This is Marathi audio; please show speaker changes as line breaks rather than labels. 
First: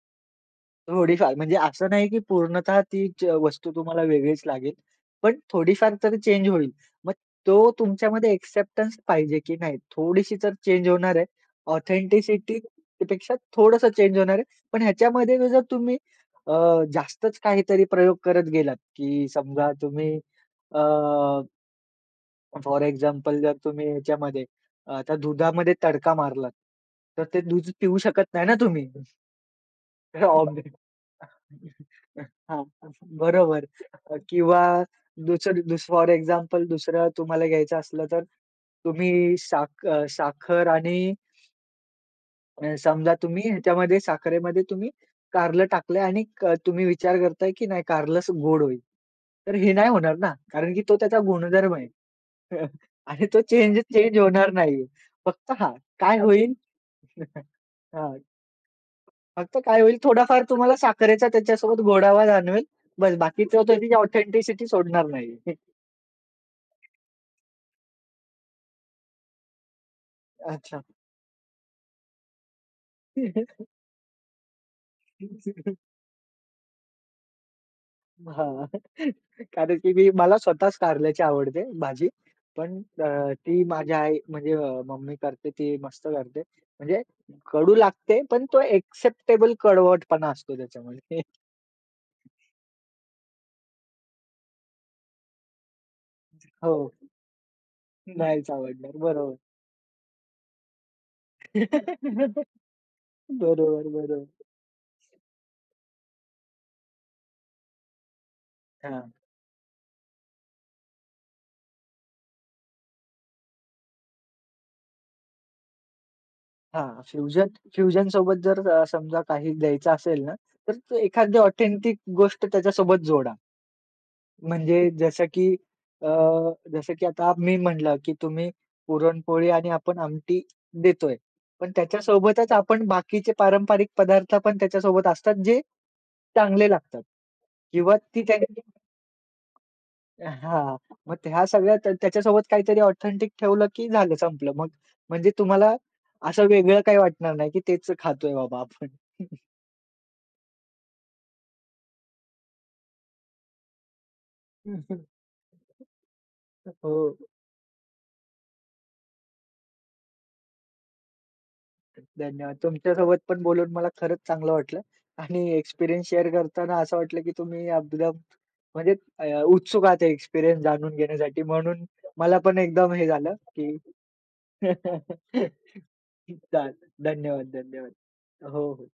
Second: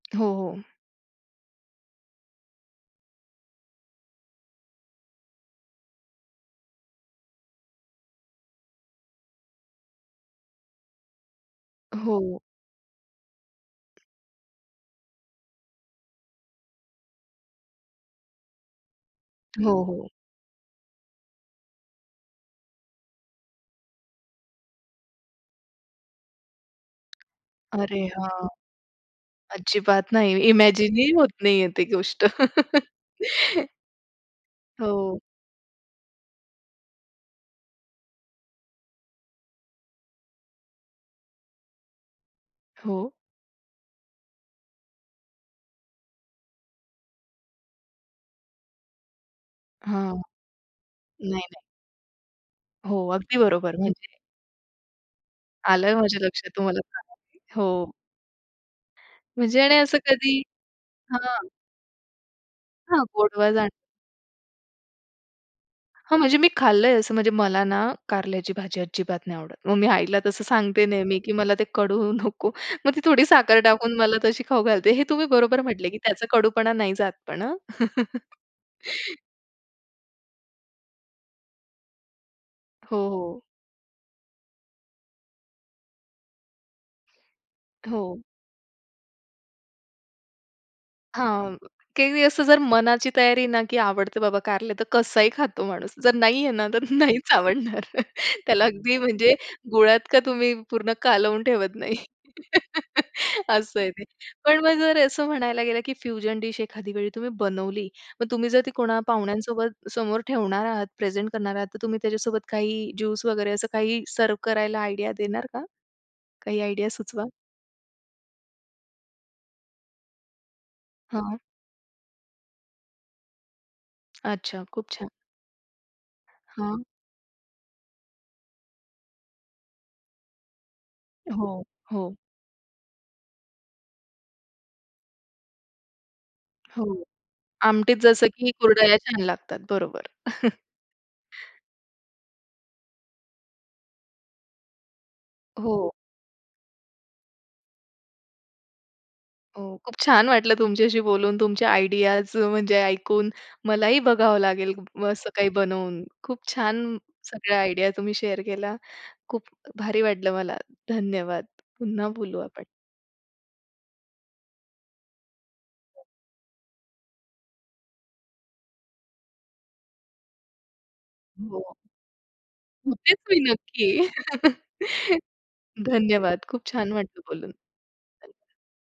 हो, हो.
थोडीफार, म्हणजे असं नाही की पूर्णतः ती जे वस्तू तुम्हाला वेगळीच लागेल. पण थोडीफार तरी चेंज होईल. मग तो तुमच्यामध्ये एक्सेप्टन्स पाहिजे की नाही, थोडीशी तर चेंज होणार आहे,
हो.
ऑथेंटिसिटी पेक्षा थोडंसं चेंज होणार आहे. पण ह्याच्यामध्ये जर तुम्ही अ, जास्तच काहीतरी प्रयोग करत गेलात, की
हो,
समजा तुम्ही
हो.
अ फोर एक्झाम्पल जर तुम्ही ह्याच्यामध्ये आता दुधामध्ये तडका मारलात, तर ते दूध पिऊ
अरे
शकत नाही
हां,
ना तुम्ही.
अजिबात नाही,
[unintelligible] हां,
इमॅजिन ही होत नाहीये ती गोष्ट.
हां, बरोबर किंवा
हो.
दुसर दुस फोर एक्झाम्पल दुसरं तुम्हाला घ्यायचं असलं, तर तुम्ही साख अ, साखर आणि अ,
हो.
समजा तुम्ही ह्याच्यामध्ये साखरेमध्ये तुम्ही कारलं टाकलंय आणि तुम्ही विचार करताय, की नाही कारलंच गोड होईल. तर हे नाही
हां,
होणार ना, कारण की तो त्याचा
नाही, नाही.
गुणधर्म आहे.
हो,
आणि
अगदी
तो
बरोबर, म्हणजे
चेंज-चेंज होणार नाहीये. फक्त हां,
आलंय
काय
माझ्या लक्षात,
होईल
तुम्हाला [unintelligible] हो.
हां, फक्त
म्हणजे आणि
काय होईल,
असं कधी
थोडा-फार तुम्हाला साखरेचा
हां.
त्याच्यासोबत गोडावा जाणवेल,
हां.
बस
गोडवा
बाकीचं
जाण
त्यानी ऑथेंटिसिटी सोडणार नाही.
हां, म्हणजे मी खाल्लंय, असं म्हणजे मला ना कारल्याची भाजी अजिबात नाही आवडत. मग मी आईला तसं
अच्छा!
सांगते नेहमी, की मला ते कडू नको. मग ती थोडी साखर टाकून मला तशी खाऊ घालते. हे तुम्ही बरोबर म्हटलं, की त्याचा कडूपणा नाही जात, पण हां.
हां, कारण की मी, मला स्वतःच कारल्याची आवडते भाजी, पण
हो,
अ,
हो.
ती माझ्या आई म्हणजे मम्मी करते, ती मस्त करते. म्हणजे कडू
हो.
लागते, पण तो एक्सेप्टेबल कडवटपणा असतो त्याच्यामध्ये.
हां, की मी असं जर मनाची तयारी ना की आवडते बाबा कारलं, तर कसाही खातो माणूस. जर नाहीये ना
हो,
तर नाहीच आवडणार.
नाहीच
त्याला
आवडणार,
अगदी म्हणजे
बरोबर.
गुळात का तुम्ही पूर्ण कालवून ठेवत नाही. असं
बरोबर,
आहे ते.
बरोबर.
पण मग जर असं म्हणायला गेलं, की फ्युजन डिश तुम्ही एखाद्या वेळी तुम्ही बनवली, मग तुम्ही जर ती कोणा
हां.
पाहुण्यांसोबत समोर ठेवणार आहात, प्रेझेंट करणार आहात, तर तुम्ही त्याच्यासोबत काही ज्यूस वगैरे असं काही सर्व्ह करायला आयडिया देणार का? काही आयडिया
हां,
सुचवा.
फ्युजन फ्युजन सोबत जर अ, समजा काही द्यायचं असेल ना, तर एखादी
हां.
ऑथेंटिक गोष्ट त्याच्यासोबत जोडा.
अच्छा,
म्हणजे
खूप छान.
जसं की अ,
हां.
जसं की आता मी म्हटलं, की "तुम्ही पुरणपोळी आणि आपण आमटी देतोय."
हो,
पण
हो.
त्याच्यासोबतच आपण बाकीचे पारंपरिक पदार्थ पण त्याच्यासोबत असतात, जे चांगले
हो,
लागतात किंवा
आमटीत
ती
जसं
त्या
की कुरडया छान लागतात, बरोबर.
हां, मग ह्या सगळ्या त्या त्याच्यासोबत काहीतरी ऑथेंटिक ठेवलं, की झालं संपलं. मग म्हणजे तुम्हाला
हो.
असं वेगळं काही वाटणार नाही, की तेच खातोय बाबा आपण.
हो, खूप छान वाटलं तुमच्याशी बोलून. तुमच्या आयडियाज म्हणजे ऐकून मलाही बघावं लागेल
हं, हं.
मग असं काही बनवून खूप छान,
हो.
सगळ्या आयडिया तुम्ही शेअर केल्या. खूप भारी वाटलं मला. धन्यवाद! पुन्हा बोलू
धन्यवाद!
आपण.
तुमच्या सोबत पण बोलून मला खरंच चांगलं वाटलं. आणि एक्सपिरियन्स शेअर करताना असं वाटलं, की तुम्ही एकदम म्हणजे अ, उत्सुक आहात एक्सपिरियन्स जाणून घेण्यासाठी,
हो,
म्हणून मला पण एकदम हे
होतेच
झालं,
मी
की
नक्की. धन्यवाद! खूप
चालेल.
छान वाटतं
धन्यवाद,
बोलून.
धन्यवाद! हो, हो.